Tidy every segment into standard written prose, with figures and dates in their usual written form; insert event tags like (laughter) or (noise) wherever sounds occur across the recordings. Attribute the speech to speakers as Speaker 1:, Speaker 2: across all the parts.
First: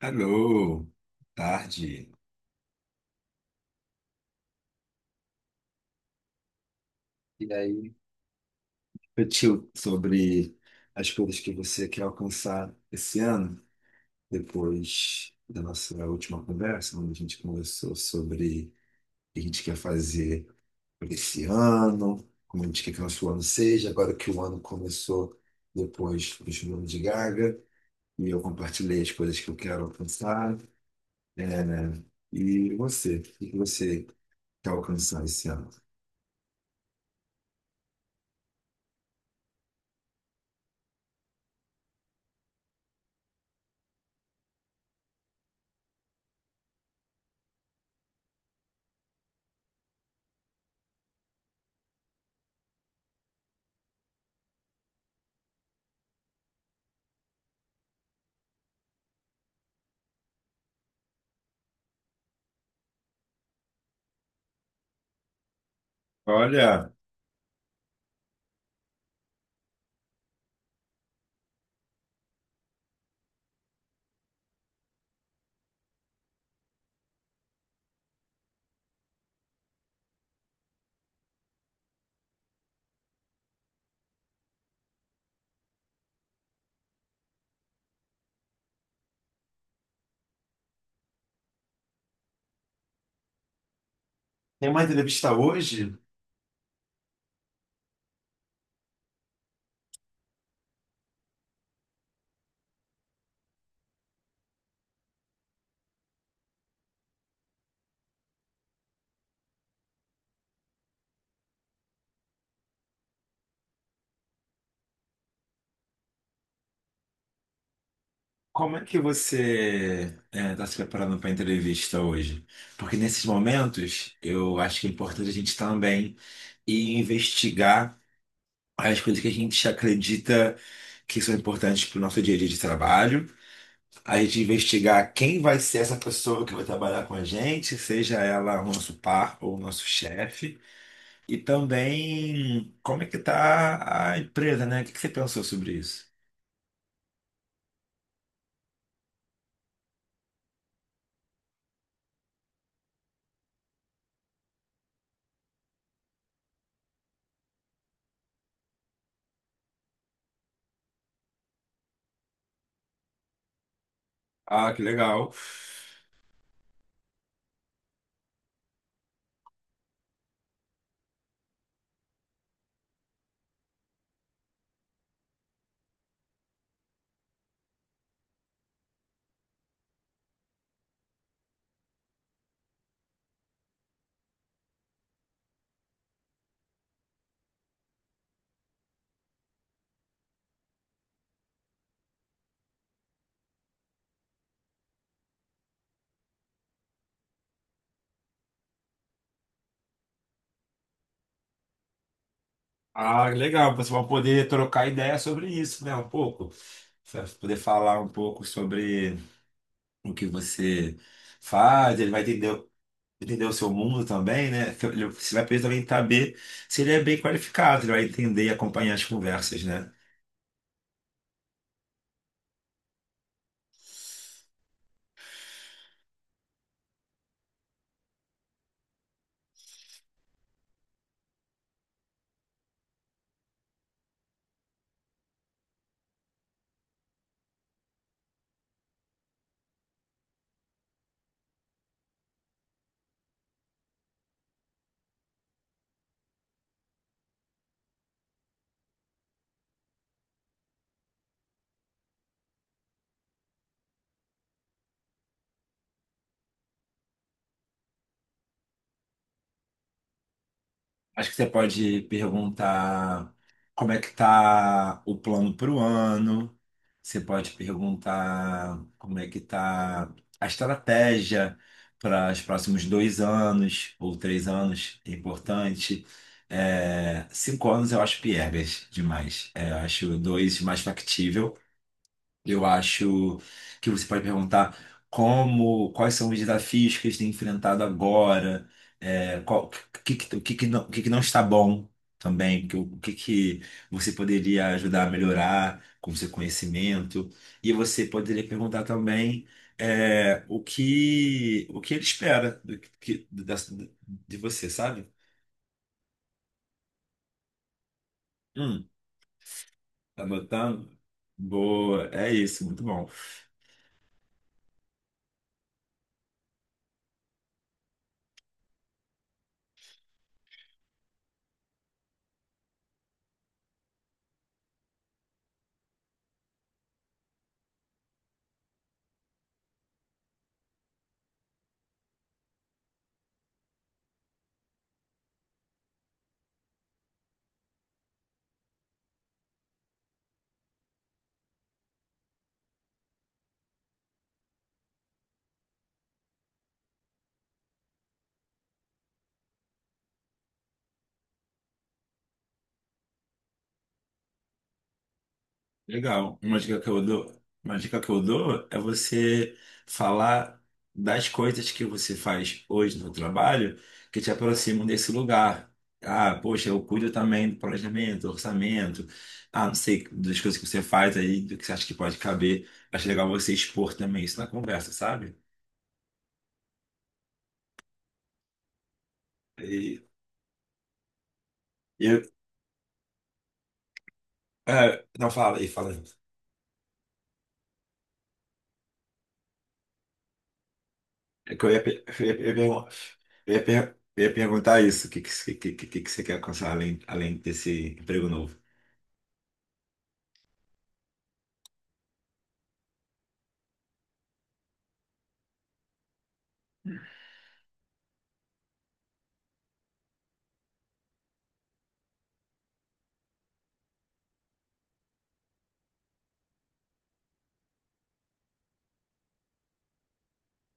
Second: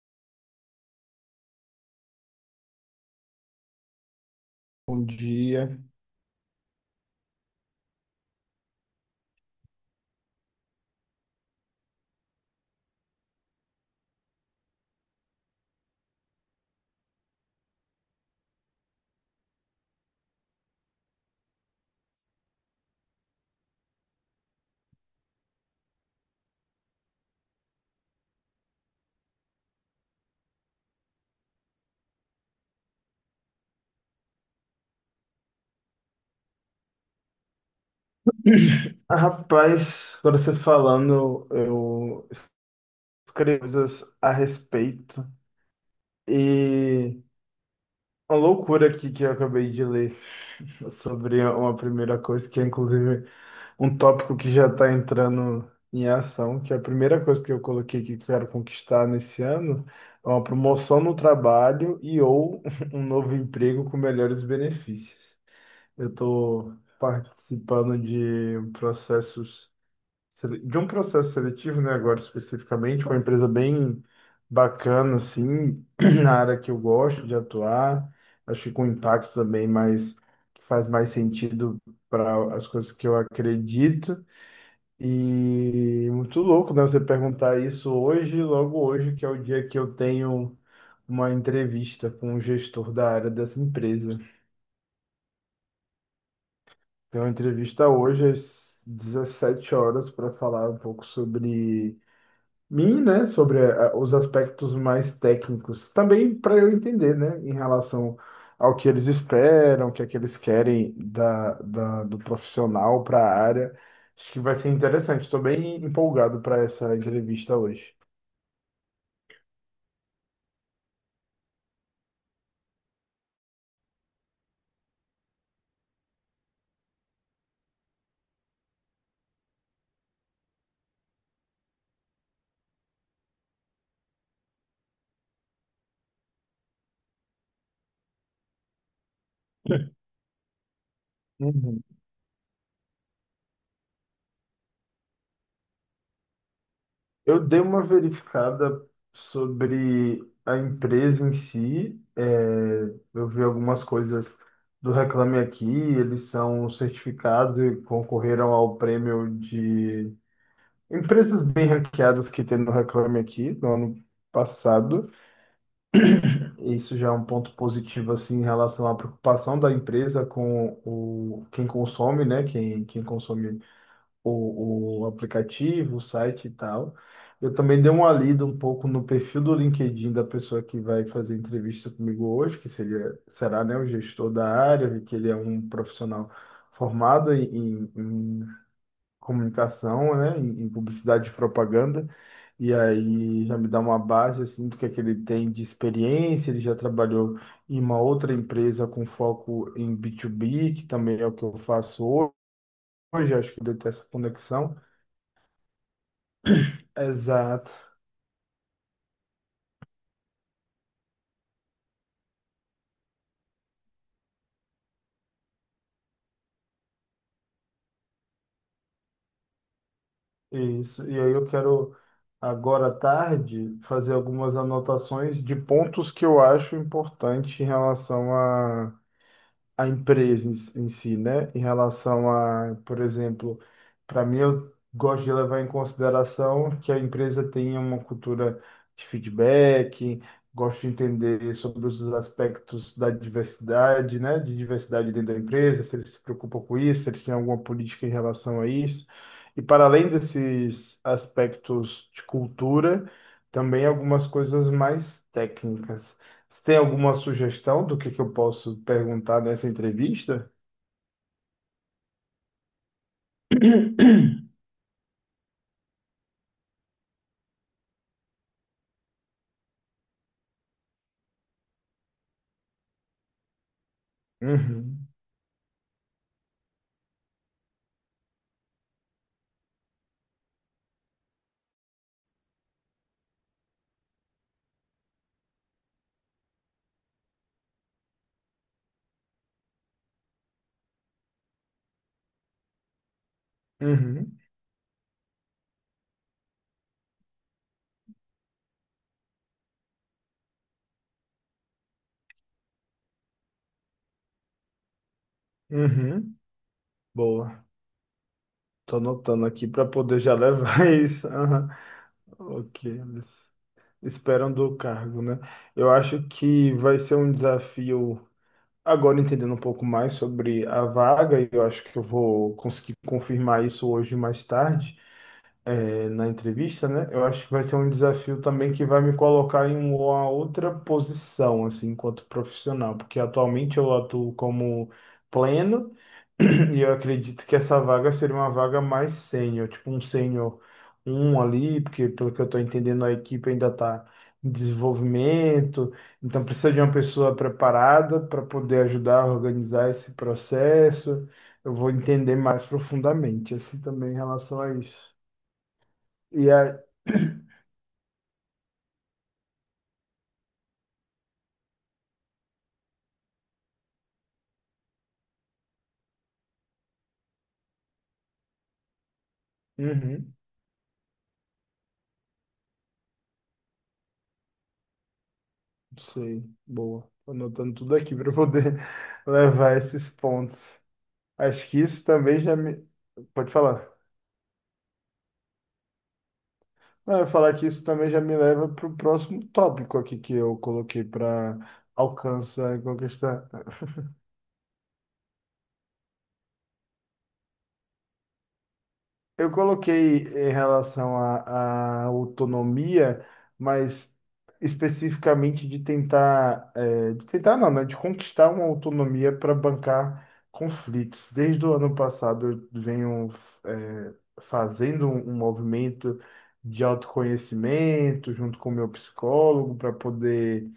Speaker 1: Alô, tarde.
Speaker 2: Bom dia.
Speaker 1: E aí, refletiu sobre as coisas que você quer alcançar esse ano, depois da nossa última conversa, onde a gente conversou sobre o que a gente quer fazer por esse ano, como a gente quer que o nosso ano seja, agora que o ano começou depois do filme de Gaga, e eu compartilhei as coisas que eu quero alcançar. É, né? E você, o que você quer alcançar esse ano?
Speaker 2: Ah, Rapaz, agora você falando, eu escrevi coisas a respeito. E uma loucura aqui que eu acabei de ler sobre uma primeira coisa, que é inclusive um tópico que já está entrando em ação, que é a primeira coisa que eu coloquei que quero conquistar nesse ano é uma promoção no trabalho e ou (laughs) um novo emprego com melhores benefícios. Eu estou
Speaker 1: Olha,
Speaker 2: participando de processos de um processo seletivo, né, agora especificamente, uma empresa bem bacana, assim, (clears throat) na área que eu gosto de atuar, acho que com impacto também, mas que faz mais sentido para as coisas que eu acredito. E muito louco, né, você perguntar isso hoje, logo hoje, que é o dia que eu tenho uma entrevista com o gestor da área dessa empresa.
Speaker 1: tem uma entrevista hoje.
Speaker 2: Tenho uma entrevista hoje às 17 horas para falar um pouco sobre mim, né, sobre os aspectos mais técnicos, também para eu entender, né, em relação ao que eles esperam, o que é que eles querem do profissional para a área. Acho que vai ser interessante. Estou bem empolgado para essa entrevista hoje.
Speaker 1: Como é que você está se preparando para a entrevista hoje? Porque nesses momentos, eu acho que é importante a gente também ir investigar as coisas que a gente acredita que são importantes para o nosso dia a dia de trabalho. A gente investigar quem vai ser essa pessoa que vai trabalhar com a gente, seja ela o nosso par ou o nosso chefe. E
Speaker 2: Uhum.
Speaker 1: também como é que está a empresa, né? O que que você pensou sobre isso?
Speaker 2: Eu dei uma verificada sobre a empresa em si. É, eu vi algumas coisas do Reclame Aqui. Eles são certificados e concorreram ao prêmio de empresas bem ranqueadas que tem no Reclame Aqui no ano
Speaker 1: Ah, que
Speaker 2: passado.
Speaker 1: legal.
Speaker 2: E isso já é um ponto positivo assim em relação à preocupação da empresa com o quem consome, né? Quem consome o aplicativo, o site e tal. Eu também dei uma lida um pouco no perfil do LinkedIn da pessoa que vai fazer entrevista comigo hoje, que seria, será, né, o gestor da área, vi que ele é um profissional formado em comunicação, né, em publicidade e propaganda, e aí já me dá uma base assim do que é que ele tem de experiência, ele já trabalhou em uma outra empresa com foco em B2B, que também é o que eu faço
Speaker 1: Ah,
Speaker 2: hoje, acho que ele
Speaker 1: legal.
Speaker 2: tem
Speaker 1: Você
Speaker 2: essa
Speaker 1: vai poder
Speaker 2: conexão.
Speaker 1: trocar ideia sobre isso, né? Um pouco. Você vai poder
Speaker 2: Exato,
Speaker 1: falar um pouco sobre o que você faz. Ele vai entender, entender o seu mundo também, né? Você vai poder também saber se ele é bem qualificado. Ele vai entender e acompanhar as conversas, né?
Speaker 2: isso. E aí eu quero agora à tarde fazer algumas anotações de pontos que eu acho importante em relação a empresa em si, né? Em relação a, por exemplo, para mim eu gosto de levar em consideração que a empresa tenha uma cultura de feedback, gosto de entender sobre os aspectos da diversidade, né? De diversidade dentro da empresa, se eles se preocupam com isso, se eles têm alguma política em relação a isso. E para além desses aspectos de cultura, também algumas coisas mais técnicas. Você tem alguma sugestão do que eu posso perguntar nessa entrevista?
Speaker 1: Acho que você pode perguntar como é que
Speaker 2: (coughs) (clears throat)
Speaker 1: tá o plano para o ano. Você pode perguntar como é que tá a estratégia para os próximos dois anos ou três anos.
Speaker 2: Uhum,
Speaker 1: É importante. É, cinco anos eu acho piegas demais. É, eu acho dois mais factível. Eu acho que você pode perguntar como, quais são os desafios que eles têm enfrentado agora, o que, o que que não está bom também, que o que, que você
Speaker 2: uhum,
Speaker 1: poderia ajudar a melhorar com seu conhecimento. E você poderia perguntar também o que ele espera de você, sabe?
Speaker 2: uhum. boa.
Speaker 1: Hum,
Speaker 2: Tô anotando aqui para poder
Speaker 1: tá
Speaker 2: já levar (laughs)
Speaker 1: anotando?
Speaker 2: isso. Aham.
Speaker 1: Boa, é
Speaker 2: O
Speaker 1: isso, muito
Speaker 2: que
Speaker 1: bom.
Speaker 2: eles esperam do cargo, né? Eu acho que vai ser um desafio. Agora entendendo um pouco mais sobre a vaga, e eu acho que eu vou conseguir confirmar isso hoje mais tarde. Na entrevista, né? Eu acho que vai ser um desafio também que vai me colocar em uma outra posição, assim, enquanto profissional, porque atualmente eu atuo como pleno, (clears throat) e eu acredito que essa vaga seria uma vaga mais sênior, tipo um sênior um ali, porque pelo que eu estou entendendo, a equipe ainda está em desenvolvimento, então precisa de uma pessoa preparada para poder ajudar a organizar esse processo. Eu vou entender mais profundamente, assim, também em relação a isso.
Speaker 1: Legal.
Speaker 2: E
Speaker 1: Uma
Speaker 2: a...
Speaker 1: dica que eu dou, uma dica que eu dou é você falar das coisas que você faz hoje no trabalho que te aproximam desse lugar. Ah, poxa, eu cuido também do planejamento, do orçamento, ah, não sei,
Speaker 2: Uhum,
Speaker 1: das coisas que você faz aí, do que você acha que pode caber. Acho legal você expor também isso na conversa, sabe?
Speaker 2: sei, boa. Tô anotando tudo aqui para poder (laughs) levar
Speaker 1: E
Speaker 2: esses pontos. Acho que isso
Speaker 1: eu,
Speaker 2: também já me. Pode falar.
Speaker 1: é, não fala aí, fala. Aí.
Speaker 2: Não, eu ia falar que isso também já me leva para o próximo tópico aqui que eu coloquei
Speaker 1: É
Speaker 2: para
Speaker 1: que eu ia, pe- eu ia, eu ia,
Speaker 2: alcançar e conquistar.
Speaker 1: eu ia per- eu ia perguntar isso, o que que você quer alcançar além desse emprego novo?
Speaker 2: Eu coloquei em relação à autonomia, mas especificamente de tentar, de tentar não, né, de conquistar uma autonomia para bancar conflitos. Desde o ano passado eu venho, eh, fazendo um movimento de autoconhecimento junto com o meu psicólogo para poder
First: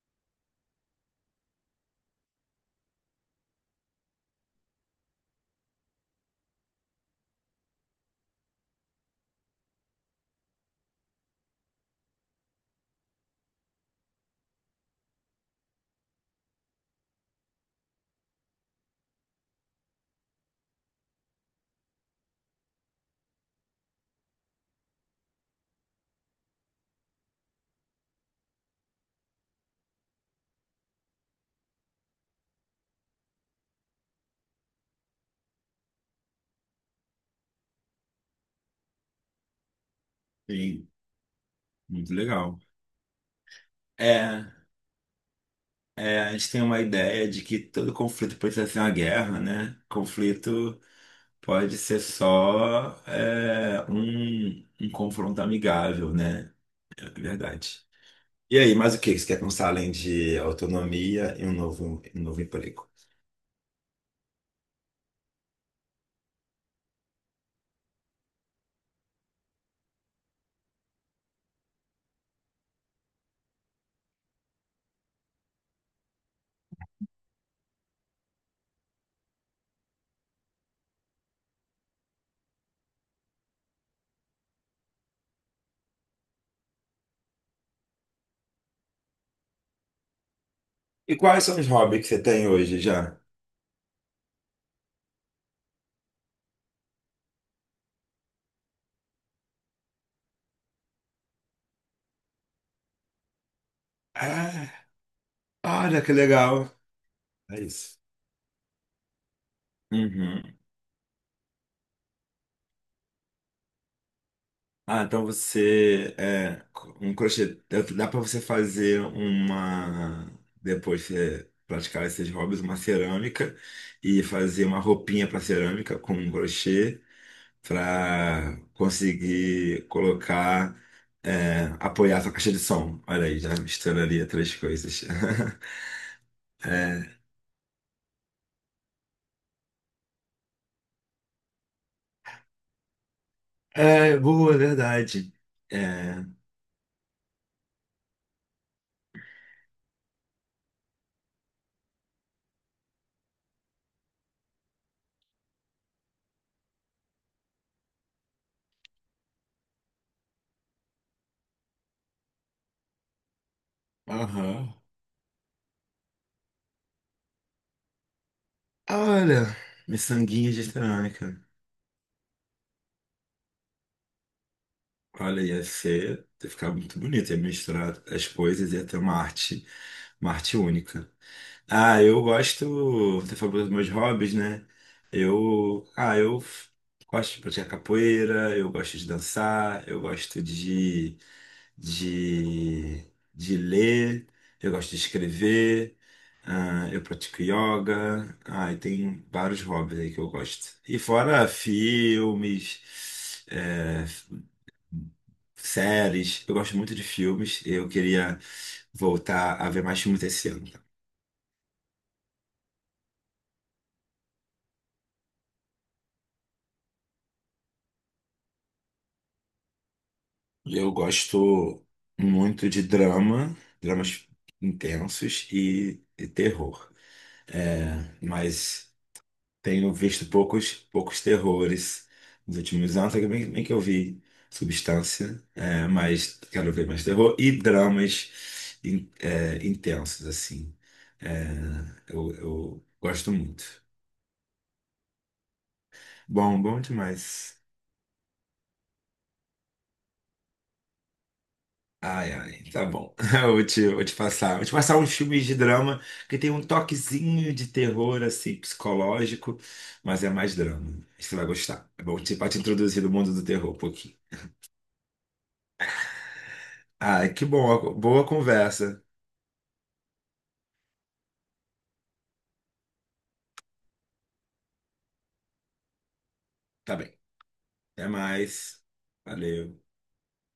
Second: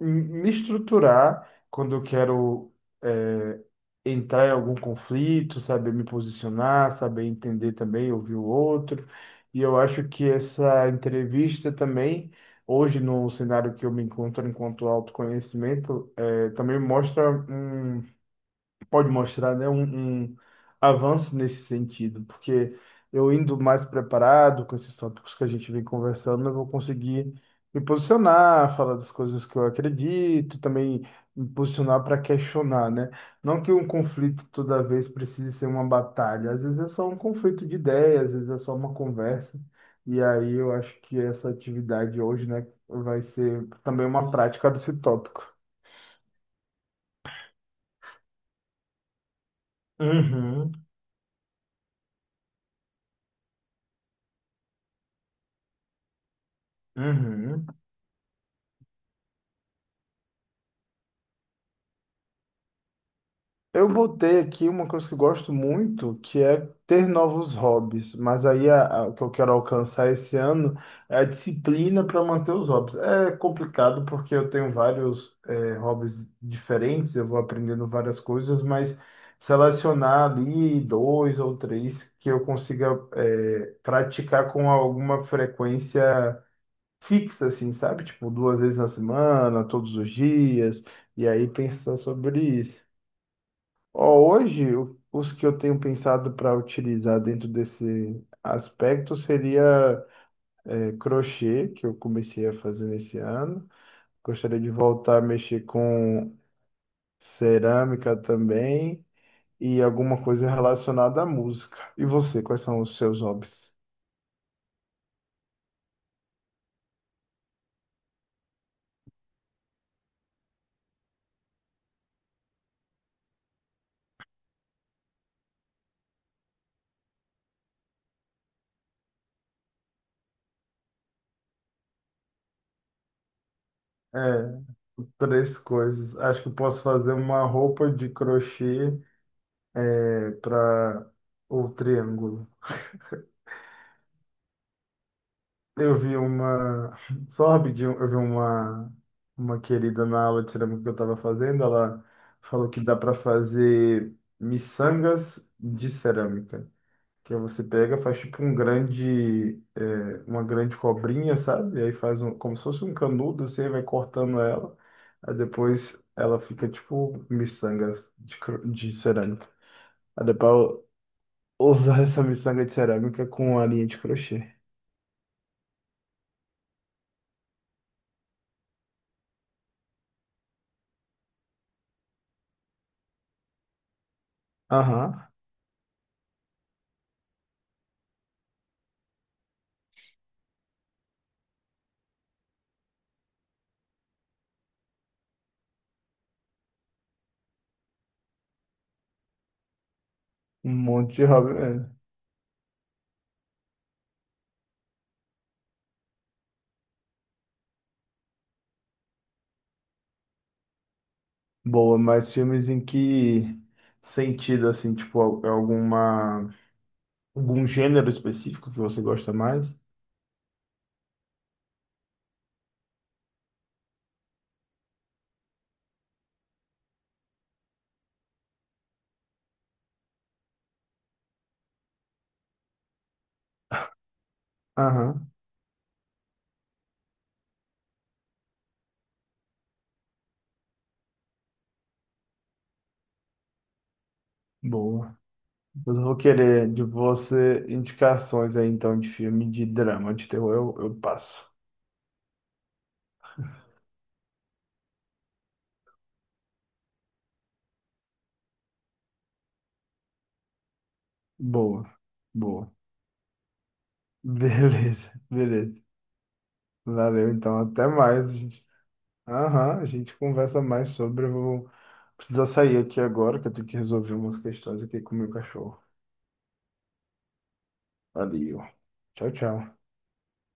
Speaker 2: me estruturar quando eu quero eh, entrar em algum conflito, saber me posicionar, saber entender também, ouvir o outro. E eu acho que essa entrevista também, hoje no cenário que eu me encontro enquanto autoconhecimento, também mostra um pode mostrar, né, um avanço nesse sentido, porque eu indo mais preparado com esses tópicos que a gente vem conversando, eu vou conseguir me posicionar, falar das coisas que eu acredito, também me posicionar para questionar, né? Não que um conflito toda vez precise ser uma batalha, às vezes é só um conflito de ideias, às vezes é só uma conversa. E aí eu
Speaker 1: Sim,
Speaker 2: acho que essa
Speaker 1: muito
Speaker 2: atividade hoje,
Speaker 1: legal.
Speaker 2: né, vai ser também uma
Speaker 1: É,
Speaker 2: prática desse tópico.
Speaker 1: é, a gente tem uma ideia de que todo conflito precisa ser uma guerra, né?
Speaker 2: Uhum,
Speaker 1: Conflito pode ser só um confronto amigável, né? É
Speaker 2: uhum.
Speaker 1: verdade. E aí, mais o que que você quer pensar além de autonomia e um novo emprego?
Speaker 2: Eu botei aqui uma coisa que eu gosto muito, que é ter novos hobbies. Mas aí o que eu quero alcançar esse ano é a disciplina para manter os hobbies. É complicado porque eu tenho vários hobbies diferentes, eu vou aprendendo várias coisas, mas selecionar ali dois ou três que eu consiga praticar com alguma frequência fixa, assim, sabe? Tipo, duas vezes na semana, todos os dias,
Speaker 1: E
Speaker 2: e
Speaker 1: quais
Speaker 2: aí
Speaker 1: são os
Speaker 2: pensar
Speaker 1: hobbies que você
Speaker 2: sobre
Speaker 1: tem hoje
Speaker 2: isso.
Speaker 1: já?
Speaker 2: Ó, hoje, os que eu tenho pensado para utilizar dentro desse aspecto seria crochê, que eu comecei a fazer nesse ano. Gostaria de
Speaker 1: Ah,
Speaker 2: voltar a mexer
Speaker 1: olha que
Speaker 2: com
Speaker 1: legal. É isso.
Speaker 2: cerâmica também e alguma coisa
Speaker 1: Uhum.
Speaker 2: relacionada à música. E você, quais são os seus hobbies?
Speaker 1: Ah, então você é um crochê. Dá para você fazer uma. Depois você praticar esses hobbies, uma cerâmica e fazer uma roupinha para cerâmica com um crochê para conseguir colocar, apoiar sua caixa de som. Olha aí, já misturaria três
Speaker 2: É,
Speaker 1: coisas. (laughs)
Speaker 2: três coisas. Acho que posso fazer
Speaker 1: É,
Speaker 2: uma roupa de crochê para o triângulo.
Speaker 1: é boa, é verdade.
Speaker 2: Eu vi
Speaker 1: É,
Speaker 2: uma. (laughs) Só rapidinho, uma querida na aula de cerâmica que eu estava fazendo. Ela falou que dá para fazer miçangas de cerâmica. Que aí você pega, faz tipo um grande. Uma grande cobrinha, sabe? E aí faz um, como se fosse um canudo, você vai cortando
Speaker 1: aham.
Speaker 2: ela. Aí depois ela fica tipo miçangas de, de
Speaker 1: Ah,
Speaker 2: cerâmica.
Speaker 1: olha,
Speaker 2: Aí
Speaker 1: miçanguinha de
Speaker 2: depois
Speaker 1: cerâmica.
Speaker 2: usar (laughs) essa miçanga de cerâmica com a linha de crochê.
Speaker 1: Olha, ia ser, ia ficar muito bonito, ia misturar as coisas, ia ter uma arte única. Ah, eu gosto, você falou dos meus hobbies, né?
Speaker 2: Aham.
Speaker 1: Eu, ah, eu f- Gosto de praticar capoeira, eu gosto de dançar, eu gosto de, de ler, eu gosto de escrever, ah, eu pratico yoga, ah, e tem vários hobbies aí que eu gosto.
Speaker 2: Um
Speaker 1: E
Speaker 2: monte de
Speaker 1: fora
Speaker 2: hobby mesmo.
Speaker 1: filmes, séries. Eu gosto muito de filmes. Eu queria voltar a ver mais filmes esse ano, tá?
Speaker 2: Boa, mas filmes em que sentido, assim, tipo, alguma, algum gênero específico que você gosta mais?
Speaker 1: Eu gosto muito de drama, dramas intensos e terror. É, mas tenho visto poucos terrores nos últimos anos, até bem que eu vi
Speaker 2: Aham,
Speaker 1: Substância, é, mas quero ver mais terror e dramas intensos, assim. É, eu gosto muito.
Speaker 2: boa. Mas eu vou
Speaker 1: Bom,
Speaker 2: querer
Speaker 1: bom
Speaker 2: de
Speaker 1: demais.
Speaker 2: você indicações aí, então, de filme de drama, de terror, eu passo.
Speaker 1: Tá bom. (laughs) Vou te passar. Vou te passar uns filmes de drama que tem um toquezinho de terror, assim, psicológico, mas é mais drama. Você vai
Speaker 2: Boa,
Speaker 1: gostar. Pra te
Speaker 2: boa.
Speaker 1: introduzir no mundo do terror um pouquinho.
Speaker 2: Beleza, (laughs) beleza. Valeu,
Speaker 1: Ai, que
Speaker 2: então, até
Speaker 1: bom. Boa
Speaker 2: mais. Gente.
Speaker 1: conversa.
Speaker 2: Aham, a gente conversa mais sobre. Eu vou precisar sair aqui agora, que eu tenho que resolver umas questões aqui com o meu cachorro.
Speaker 1: Tá bem. Até
Speaker 2: Valeu.
Speaker 1: mais.
Speaker 2: Tchau, tchau.
Speaker 1: Valeu.